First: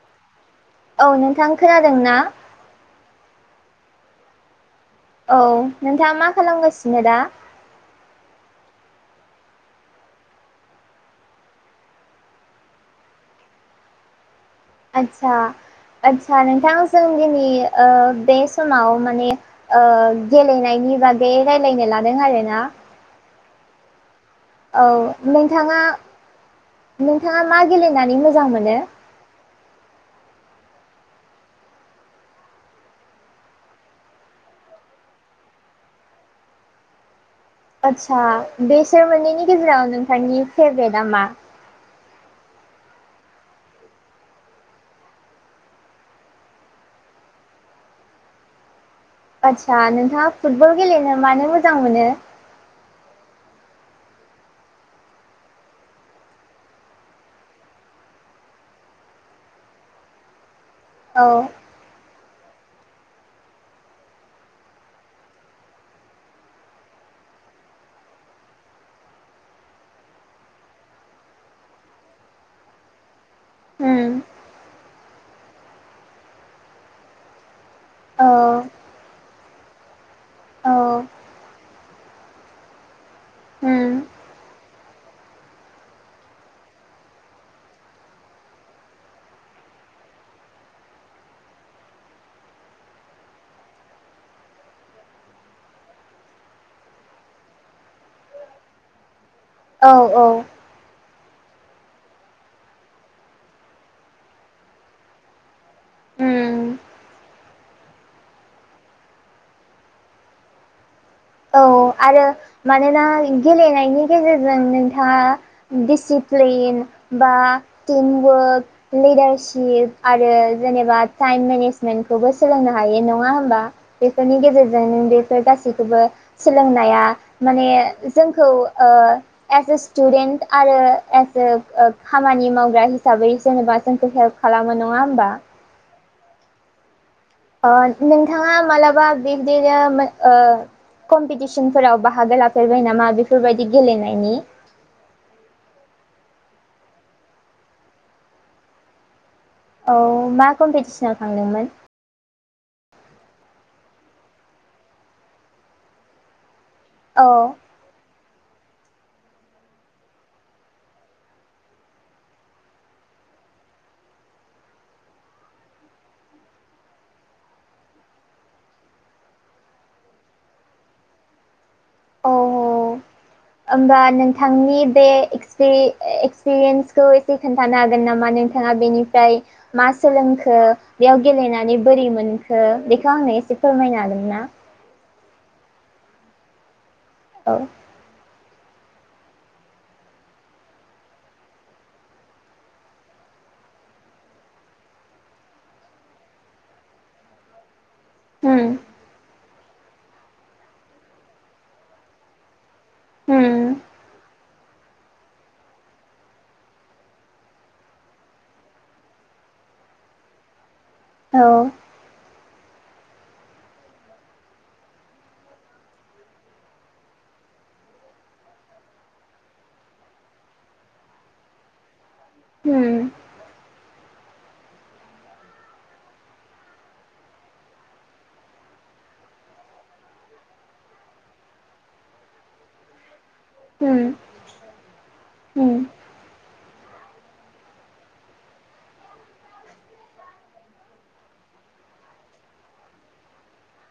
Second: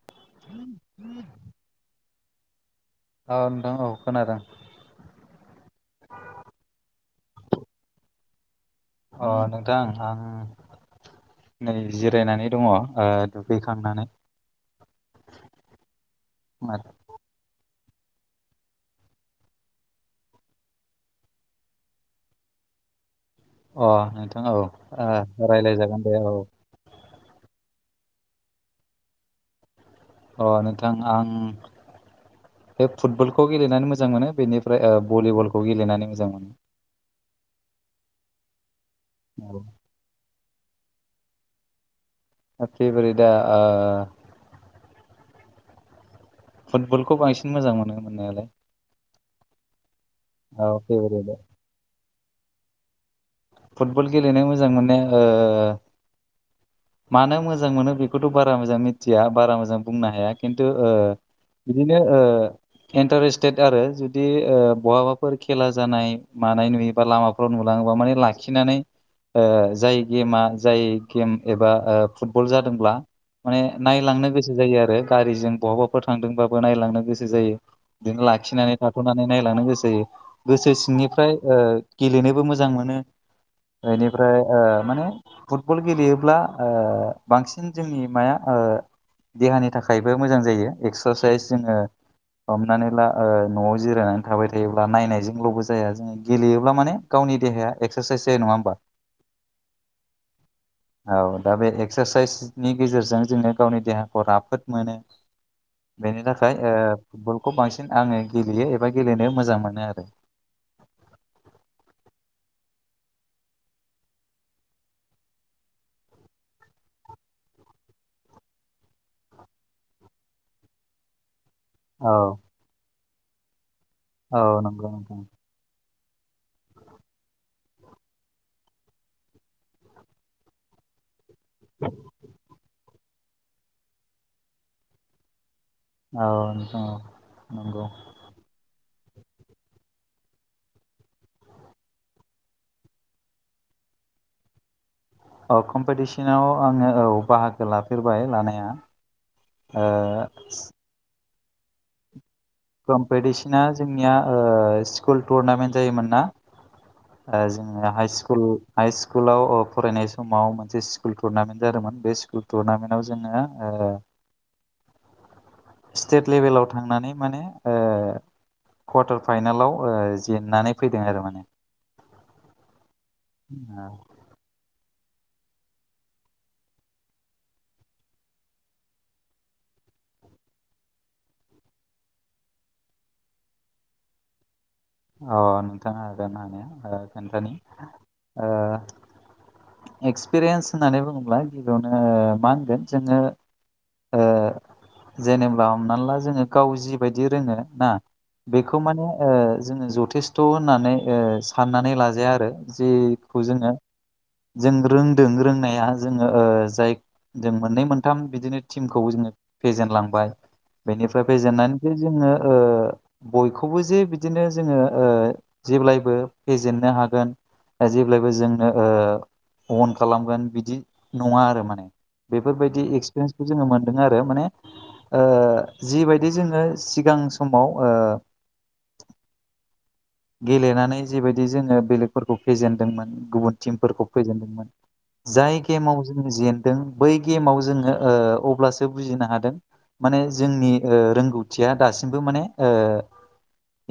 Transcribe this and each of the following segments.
[inaudible] औ नोंथां खोनादों ना? औ नोंथां औ खोनादों। औ नोंथाङा मा खालामगासिनो दा? अ नोंथां आं नै जिरायनानै दङ ओ दुगैखांनानै। आदसा आदसा नोंथां जों दिनि ओ बे समाव माने ओ गेलेनायनि बागै रायलायनो लादों आरोना। अ नोंथां औ ओ रायलायजागोन दे औ। नोंथाङा मा गेलेनानै मोजां मोनो? अ नोंथां आं बे फुटबलखौ गेलेनानै मोजां मोनो बेनिफ्राय ओ भलिबलखौ गेलेनानै मोजां मोनो। आदसा बेसोर मोननैनि गेजेराव नोंथांनि फेभ्रेटआ मा? [unintelligible] फेभ्रेटआ ओ फुटबलखौ बांसिन मोजां मोनो मोननायालाय। आदसा नोंथाङा फुटबल औ गेलेनो फेभारेटआ मानो मोजां मोनो? फुटबल गेलेनो मोजां मोननाय ओ मानो मोजां मोनो बेखौथ' बारा मोजां मिथिया बारा मोजां बुंनो हाया किन्तु ओ औ बिदिनो ओ इन्टारेस्टेड आरो जुदि ओ बहाबाफोर खेला जानाय मानाय नुयोबा लामा फोराव नुलाङोबा माने ला खिनानै ओ जाय गेमा जाय गेम एबा ओ फुटबल जादोंब्ला माने उम नायलांनो गोसो जायो आरो गारिजों बहाबाफोर थांदोंबाबो नायलांनो गोसो जायो। दिनो औ लाखिनानै थाथ'नानै नायलांनो गोसो जायो औ गोसो सिंनिफ्राय ओ गेलेनोबो मोजां मोनो। उम ओनिफ्राय ओ माने फुटबल गेलेयोब्ला ओ बांसिन जोंनि माया ओ देहानि थाखायबो मोजां जायो एक्सारसाइस जोङो हमनानै ला ओ न'आव जिरायनानै थाबाय थायोब्ला नायनायजोंल'बो जाया जोङो गेलेयोब्ला माने गावनि देहाया एक्सारसाइस जायो नङा होमबा? औ औ। औ दा बे एक्सारसाइसनि गेजेरजों जोङो गावनि देहाखौ राफोद मोनो। बेनि थाखाय उम ओ फुलखौ बांसिन आङो गेलेयो एबा गेलेनायाव मोजां मोनो आरो। औ आरो मानोना गेलेनायनि गेजेरजों नोंथाङा दिसिप्लिन बा टिमवर्क लिडारसिप आरो जेनेबा टाइम मेनेस औ मेनखौबो सोलोंनो हायो नङा होमबा बेफोरनि औ गेजेरजों नंगौ नों नोंथां बेफोर गासैखौबो सोलोंनाया माने जोंखौ ओ एस ए स्टुडेन्ट आरो एस जोब ओ खामानि मावग्रा हिसाबै जेनेबा जोंखौ हेल्प खालामो नङा होमबा? औ नोंथां औ। नंगौ ओ नोंथाङा मालाबा बब्दिनो मोन ओ कम्पिटिसनफोराव बाहागो लाफेरबाय नामा बेफोरबायदि गेलेनायनि? औ कम्पिटिसनाव आङो औ बाहागो लाफेरबाय लानाया। ओ औ मा कम्पिटिसनाव थांदोंमोन? कम्पिटिसना जोंनिया ओ स्कुल टुरनामेन्ट जायोमोन ना औ ओ जों ओ हाइ स्कुल हाइ स्कुलाव अ फरायनाय समाव मोनसे स्कुल टुरनामेन्ट जादोंमोन बे स्कुल टुरनामेन्टआव जोङो ओ स्टेट लेभेलाव थांनानै माने ओ कवाटार फाइनलाव ओ जेननानै फैदों आरो माने। ओमबा नों थांनि बे एक्सपिरि एक्सपिरियेन्सखौ एसे खोन्थानो हागोन नामा नोंथाङा बेनिफ्राय मा सोलोंखो? गेम गेलेनानै बोरै मोनखो बेखौ आंनो एसे फोरमायनो हागोनना? अ नोंथाङा हागोन हानाया ओ खोन्थानि औ ओ एक्सपिरियेन्स होननानै बुङोब्ला गिबियावनो ओ मा होनगोन जोङो ओ जेनेबा हमना ला जोङो गाव जिबायदि रोङो ना उम बेखौ माने ओ जोङो जथेस्थ' होननानै ओ साननानै लाजाया आरो। जेखौ उम जोङो जों रोंदों रोंनाया जोङो जाय जों मोननै मोनथाम बिदिनो टिमखौ जोङो फेजेनलांबाय। बेनिफ्राय औ फेजेननानै जे जोङो ओ बयखौबो जे बि दिनो जोङो ओ जेब्लायबो फेजेननो हागोन। जेब्लायबो जोंनो ओ अन खालामगोन बिदि नङा आरो माने। बेफोरबायदि उम एक्सपिरियन्सखौ जोङो मोन दों आरो माने ओ जिबायदि जोङो सिगां समाव ओ गेलेनानै जिबायदि जोङो बेलेगफोरखौ फेजेनदोंमोन गुबुन उम टिमफोरखौ फेजेनदोंमोन। जाय उम गेमाव जोंङो जेेनदों बै गेमाव जोङो ओ अब्लासो बुजिनो हादों। माने जोंनि ओ रोंगौथिया दासिमबो माने ओ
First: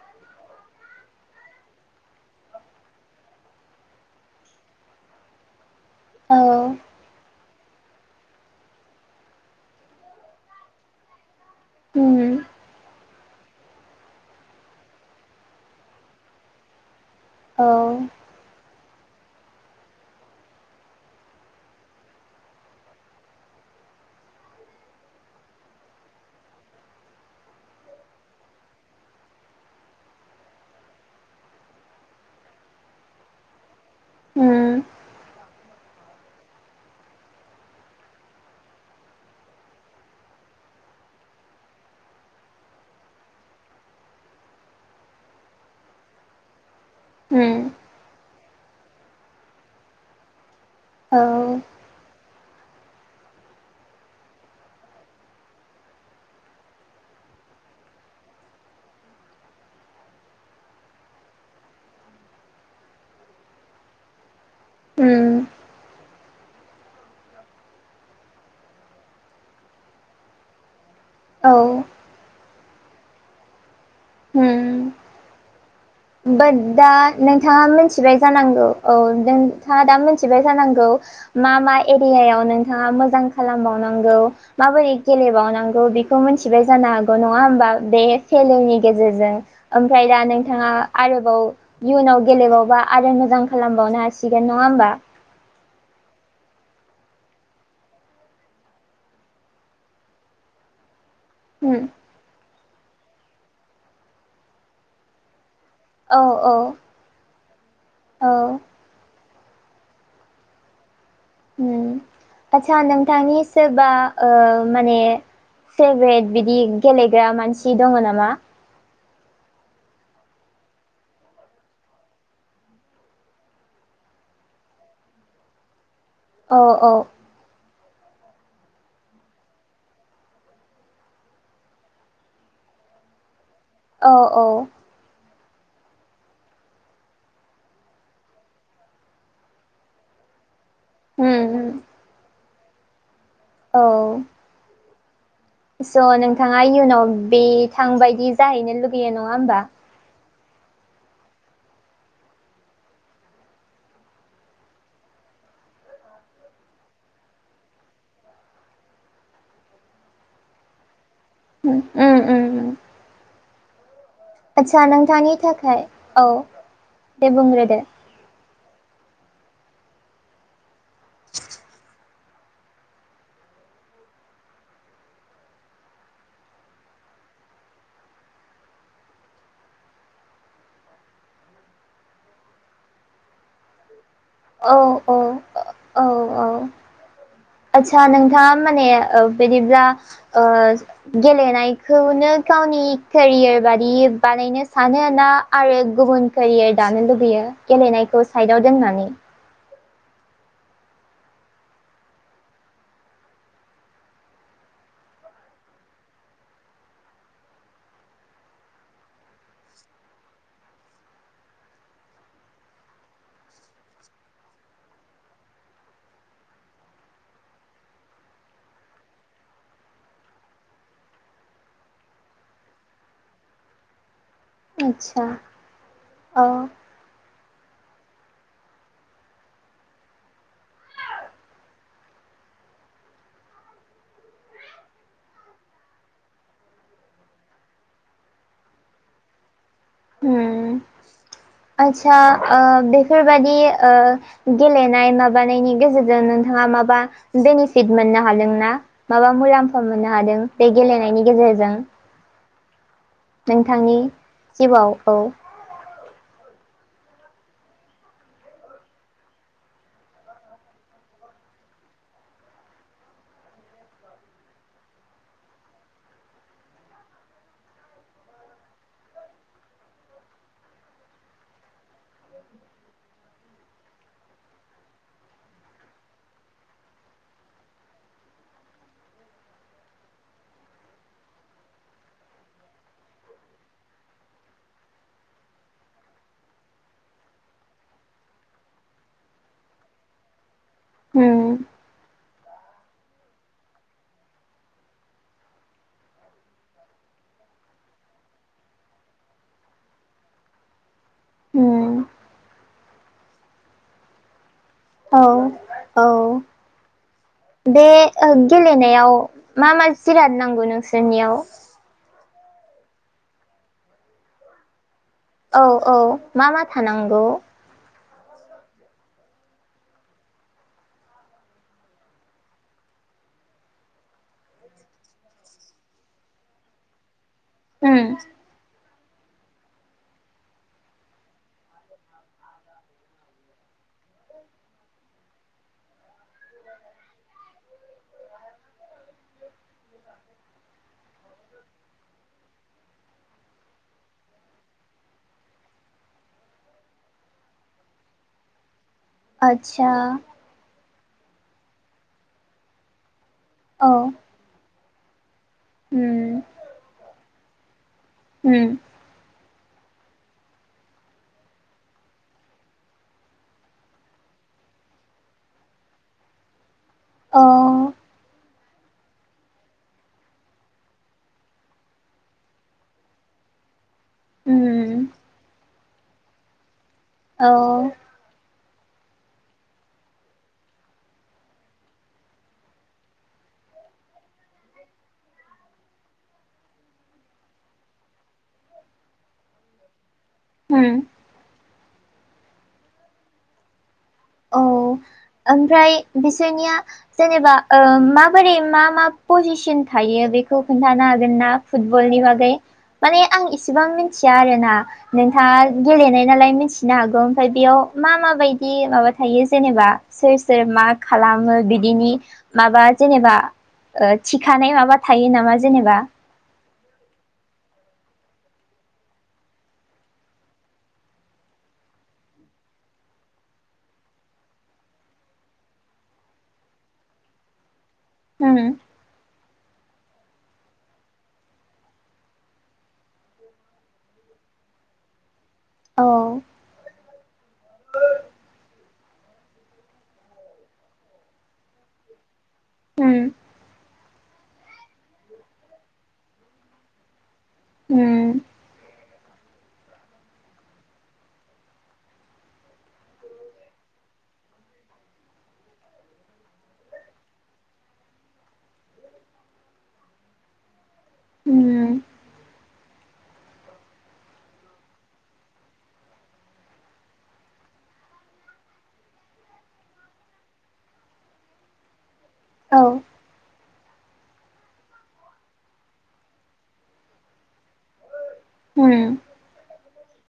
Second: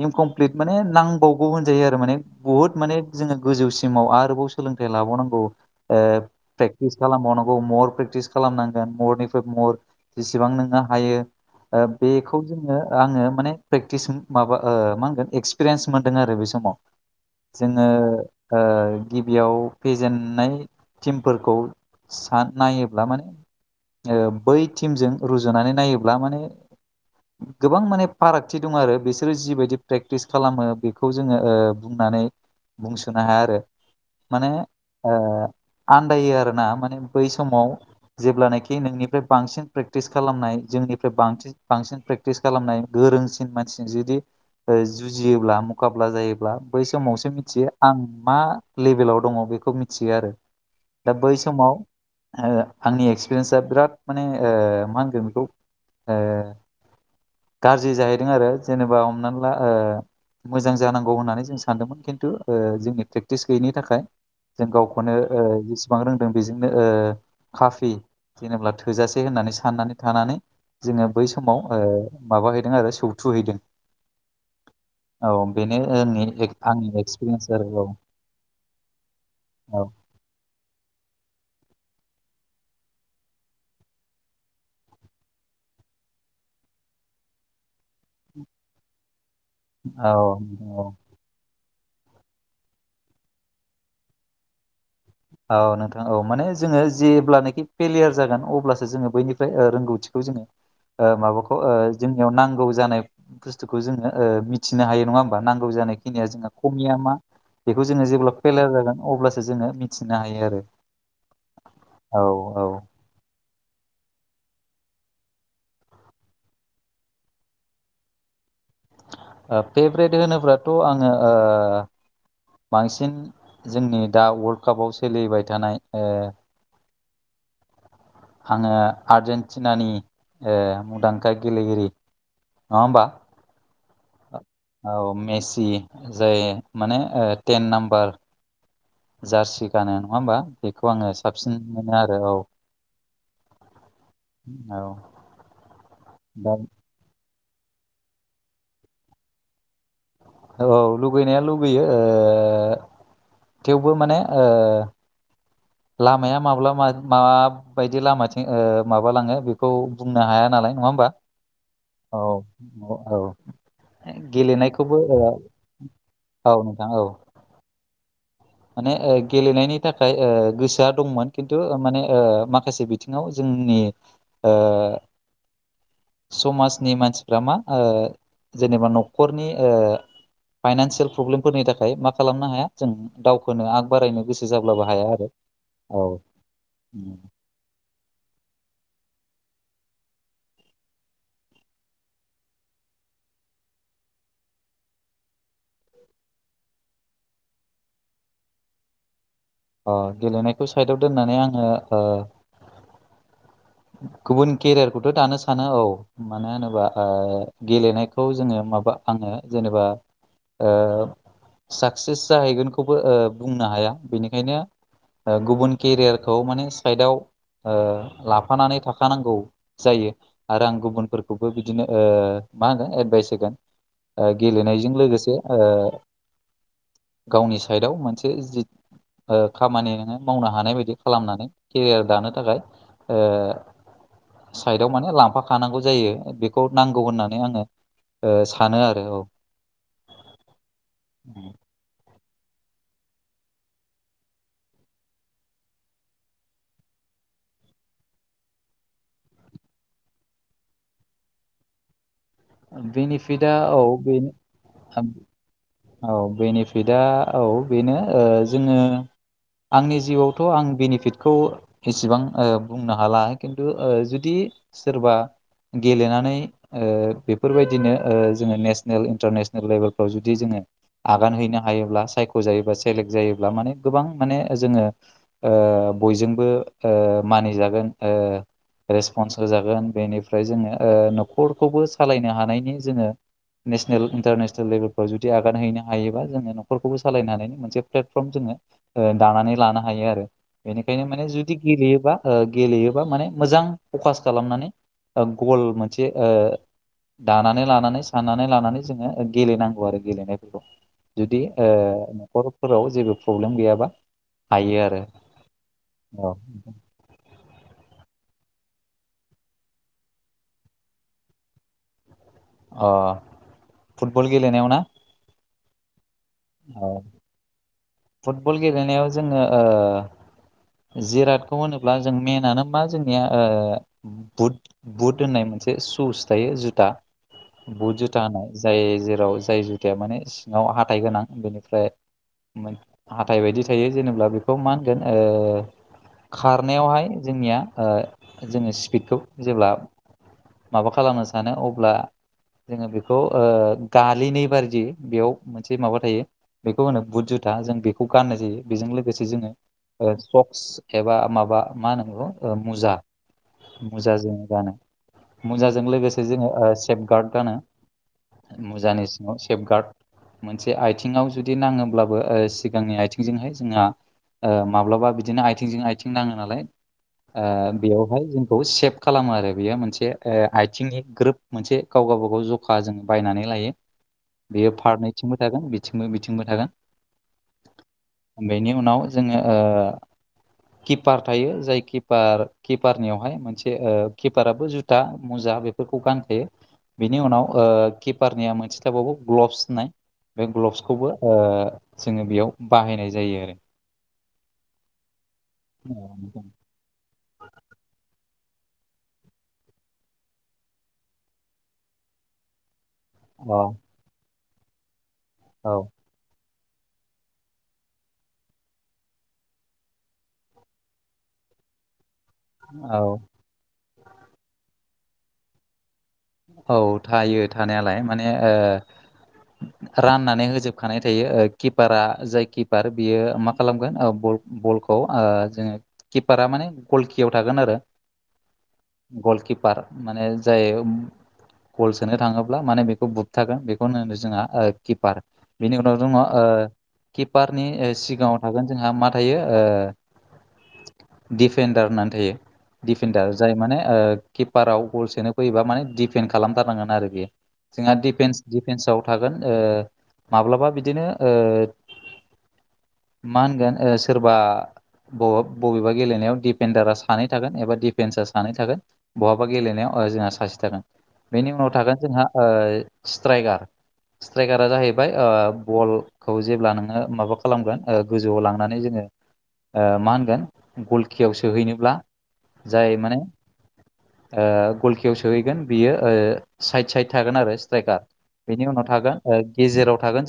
इनकमप्लिट माने नां बावगौ होनजायो आरो माने बुहुत माने जोङो गोजौसिमाव आरोबाव सोलोंथाइ लाबावनांगौ। ओ औ प्रेक्टिस खालामबावनांगौ मर प्रेकटिस खालामनांगोन मरनिफ्राय मर। जेसेबां नोङो हायो ओ उम बेखौ जोङो आङो माने प्रेक्टिस माबा ओ मा होनगोन एक्सपिरिन्स मोनदों आरो बे समाव। औ जोङो ओ गिबियाव फेजेननाय टिमफोरखौ सान नायोब्ला माने ओ बै टिमजों रुजुनानै नायोब्ला माने गोबां माने फारागथि दं आरो बिसोरो जिबायदि प्रेक्टिस खालामो बेखौ जोङो ओ बुंनानै बुंसोनो हाया आरो माने उम ओ आन्दायो आरो ना माने बै समाव जेब्लानाखि नोंनिफ्राय बांसिन प्रेक्टिस खालामनाय जोंनिफ्राय बांसिन बांसिन प्रेक्टिस खालामनाय गोरोंसिन मानसिजों जुदि ओ जुजियोब्ला मुखाब्ला जायोब्ला बै समावसो औ मिथियो आं मा लेभेलाव दङ बेखौ मिथियो आरो। दा बै समाव ओ आंनि एक्सपिरियेन्सा बिराद माने ओ मा होनदों बेखौ ओ गाज्रि जाहैदों आरो जेनेबा हमनानै ला ओ मोजां जानांगौ होननानै जों सानदोंमोन खिन्थु जोंनि प्रेक्टिस गैयिनि थाखाय जों गावखौनो ओ जेसेबां रों जों बेजोंनो ओ खाफि जेनेब्ला थोजासे होननानै साननानै थानानै जोङो बै समाव ओ माबाहैदों आरो सौथु हैदों। उम औ। बेनो ओं बाद दा नोंथाङा मिथिबाय जानांगौ औ नोंथाङा औ दा मोनथि थिबाय जानांगौ मा मा एरियायाव नोंथाङा मोजां खालामबावनांगौ माबोरै गेलेबावनांगौ बेखौ मिथिबाय जानो हागौ नङा होम्बा बे खेलनि गेजेरजों। ओमफ्राय औ दा नोंथाङा औ आरोबाव इयुनाव गेलेबावबा आरो मोजां खालामबावनो हासिगोन नङा होमबा? औ नोंथां औ माने जोङो जेब्लानोखि फेलियार जागोन अब्लासो जोङो बैनिफ्राय रोंगौथिखौ जोङो ओ माबाखौ ओ उम। जोंनियाव नांगौ जानाय बुस्थुखौ जोङो ओ मिथिनो हायो नङा होमबा नांगौ जानाय औ खिनिया जोंहा औ खमिया मा बेखौ जोङो जेब्ला औ फेलार जागोन अब्लासो जोङो मिथिनो हायो आरो। उम औ औ आतसा नोंथांनि सोरबा ओ‌ माने फेभरेट बिदि गेलेग्रा मानसि दङ नामा? ओ फेभरेट होनोबाथ' आङो ओ बांसिन जोंनि दा वर्ल्ल्ड कापाव सोलिबाय थानाय अ अ। आङो आर्जेेनटिनानि ओ मुंदांखा गेलेगिरि नङा होमबा औ औ। औ मेसि जाय माने टेन नाम्बार जार्सि गानो नङा होमबा बेखौ आङो साबसिन उम मोनो आरो औ। औ औ। औ। स' दा नोंथाङा इयुनाव बे थांबायदि जाहैनो लुगैयो नङा होमबा? औ लुगैनाया लुगैयो ओ थेवबो माने ओ लामाया माब्ला मा माबा बायदि लामाथिं ओ माबालाङो बेखौ बुंनो हाया नालाय नङा होमबा? उम ‌ औ उम उम अ औ। आदसा गेलेनायखौबो ओ नोंथांनि थाखाय औ नोंथां औ। दे बुंग्रोदो। माने ओ गेलेनायनि थाखाय ओ गोसोआ दंमोन खिन्थु माने ओ माखासे बिथिङाव जोंनि। ओ। समाजनि मानसिफ्रा मा ओ जेनेबा न'खरनि ओ। फाइनान्सियेल प्रब्लेमफोरनि थाखाय मा खालामनो हाया जों दावखोनो आग बारायनो गोसो औ जाब्लाबो हाया औ आरो औ उम। आतसा नोंथाङा माने ओ बिदिब्ला ओ गेलेनायखौनो गावनि केरियार बादि बानायनो सानो ना आरो गुबुन केरियार दानो लुबैयो गेलेनायखौ साइडाव दोननानै अ गेलेनायखौ साइडआव दोननानै आङो ओ‌ गुबुन केरियारखौथ' दानो सानो औ। मानो होनोबा ओ गेलेनायखौ जोङो माबा आङो जेनेबा ओ साक्सेस जाहैगोनखौबो ओ बुंनो हाया बेनिखायनो। गुबुन केरियारखौ माने साइदआव ओ लाफानानै थाखानांगौ। जायो आरो आं गुबुनफोरखौबो बिदिनो ओ मा होगोन एडभाइस होगोन। ओ गेलेनायजों आदसा लोगोसे ओ औ गावनि साइडआव मोनसे जि ओ खामानि नोङो मावनो हानाय बायदि खालामनानै केरियार दानो थाखाय ओ साइदआव माने लांफाखानांगौ जायो बेखौ नांगौ होननानै आङो‌ ओ सानो आरो औ। उम आदसा ओ बेफोरबादि ओ गेलेनाय माबानायनि गेजेरजों नोंथाङा माबा बेनिफिट मोननो हादोंना? माबा मुलाम्फा मोननो हादों बे गेलेनायनि गेजेरजों? बेनिफिटआ औ नोंथांनि बेनो जिउआव औ औ बेनिफिटआ औ बेनो ओ जोङो‌ आंनि जिउआवथ' आं बेनिफिटखौ इसेबां ओ बुंनो हाला खिन्थु ओ जुदि सोरबा ओ गेलेनानै‌ ओ बेफोरबायदिनो ओ जोङो नेसनेल इन्टारनेसनेल लेभेलफ्राव जुदि जोङो आगान हैनो हायोब्ला सायख'जायोब्ला सेलेक्ट जायोब्ला माने गोबां माने जोङो ओ बयजोंबो ओ मानिजागोन ओ‌ रेसपन्स होजागोन बेनिफ्राय जोङो ओ न'खरखौबो सालायनो हानायनि जोङो नेसनेल इन्टारनेसनेल लेभेलाव जुदि आग आगान हैैनो हायोबा जोङो न'खरखौबो सालायनो हानायनि मोनसे प्लेटफर्म जोङो दानानै लानो हायो आरो। बेनिखायनो माने उम जुदि गेलेयोबा गेलेयोबा माने मोजां फकास खालामनानै गल मोनसे ओ दानानै लानानै साननानै लानानै जोङो गेलेनांगौ आरो गेलेनाय जुदि ओ उम न'खरफोराव जेबो प्रब्लेम गैयाबा हायो आरो। औ औ। बे गेलेनायाव मा मा जिराद नांगौ नोंसोरनियाव? अ फुटबल गेलेनायाव ना? औ औ मा मा औ थानांगौ? फुटबल गेलेनायाव जोङो ओ जिरादखौ होनोब्ला जों मेनानो मा जोंनिया ओ बुट बुट होननाय मोनसे सुस थायो जुथा। उम बहुद जुथा होननाय जाय जेराव जाय जुथाया माने सिङाव हाथाय गोनां। बेनिफ्राय हाथाइ बायदि थायो जेनेबा बेखौ मा होनगोन ओ खारनायावहाय जोंनिया ओ जोङो स्पिडखौ जेब्ला माबा खालामनो सानो, अब्ला जोङो बेखौ गालिनै बारदि बेयाव मोनसे माबा थायो। बेखौ होनो बुट जुथा जों बेखौ गाननाय जायो। बेजों लोगोसे जोङो आतसा ओ सक्स एबा माबा मा होनगौ मुजा औ मुजा जोंङो गानो। मुजाजों लोगोसे उम जोङो सेफगार्ड गानो उम मुजानि सेफगार्ड मोनसे आथिङाव जुदि नाङोब्लाबो ओ सिगांनि आथिंजोंहाय जोंहा ओ माब्लाबा बिदिनो आथिंजों आइथिं नाङो नालाय औ ओ बेयावहाय जों खौ सेप खालामो आरो बेयो मोनसे ओ आथिंनि ग्रोब मोनसे गाव गावबागाव ज खा जों बायनानै लायो बेयो उम फारनैथिंबो थागोन बिथिंबो बिथिंबो थागोन। औ। बेनि उनाव जोङो ओ किपार थायो जाय किपार- किपारनियावहाय मोनसे किपाराबो जुथा मुजा बे गानखायो। बिनि उनाव कपारनिया मोनसे थाबावो ग्लबस होननाय बे ग्ल उम खौबो जोङो बेयाव बाहायनाय जायो आरो। औ ओमफ्राय बिसोरनिया जेनेबा माबोरै मा मा पजिसन थायो बेखौ खोन्थानो हागोन ना? फुटब'ल नि बागै माने आं औ इसेबां मिथिया आरो ना नोंथाङा औ गेलेनाय नालाय मिथि नो हागौ ओमफ्राय बेयाव मा मा बायदि माबा थायो जेनेबा सोर सोर मा खालामो बिदिनि माबा औ जेनेबा ओ थिखानाय माबा थायो नामा जेनेबा। औ थायो थानायालाय माने ओ [inaudible] राननानै होजोबखानाय थायो किपारा जाय किपार बियो मा खालामगोन बल बलखौ जोङो किपारा माने गलकियाव थागोन आरो। हम। गलकिपार माने जाय कल सोनो थाङोब्ला माने बेखौ बुुबथागोन बेखौनो होनदो जोंहा किपार। बेनि उनाव औ दङ किपारनि सिगाङाव थागोन जोंहा मा थायो ओ दिफेन्डार होननानै थायो। उम दिफेडार जाय माने किपाराव गल सोनो फैयोबा माने दिडफेन्ड खालामथारनांगोन आरो बेयो। जोंहा दिफेन्स उम दिफेन्सआव थागोन माब्लाबा बिदिनो ओ मा होनगोन सोरबा बबा- बबेबा गेलेनायाव डिफेडारा सानै थागोन एबा डिफेन्सा सानै थागोन। बहाबा गेलेनायाव ओ जोंहा सासे थागोन। बेनि उनाव थागोन उम जोंहा ओ स्ट्राइकार स्ट्राइकारा जाहैबाय ओ बल खौ जेब्ला नोङो माबा खालामगोन ओ गोजौआव लांनानै जोङो ओ मा होनगोन गलखिआव सोहैनोब्ला औ जाय माने ओ गलकिआव सोहैगोन बेयो‌ ओ सायथ सायथ‌ थागोन आरो‌ सनेकार बेनि उनाव उम थागोन ओ गेजेराव थागोन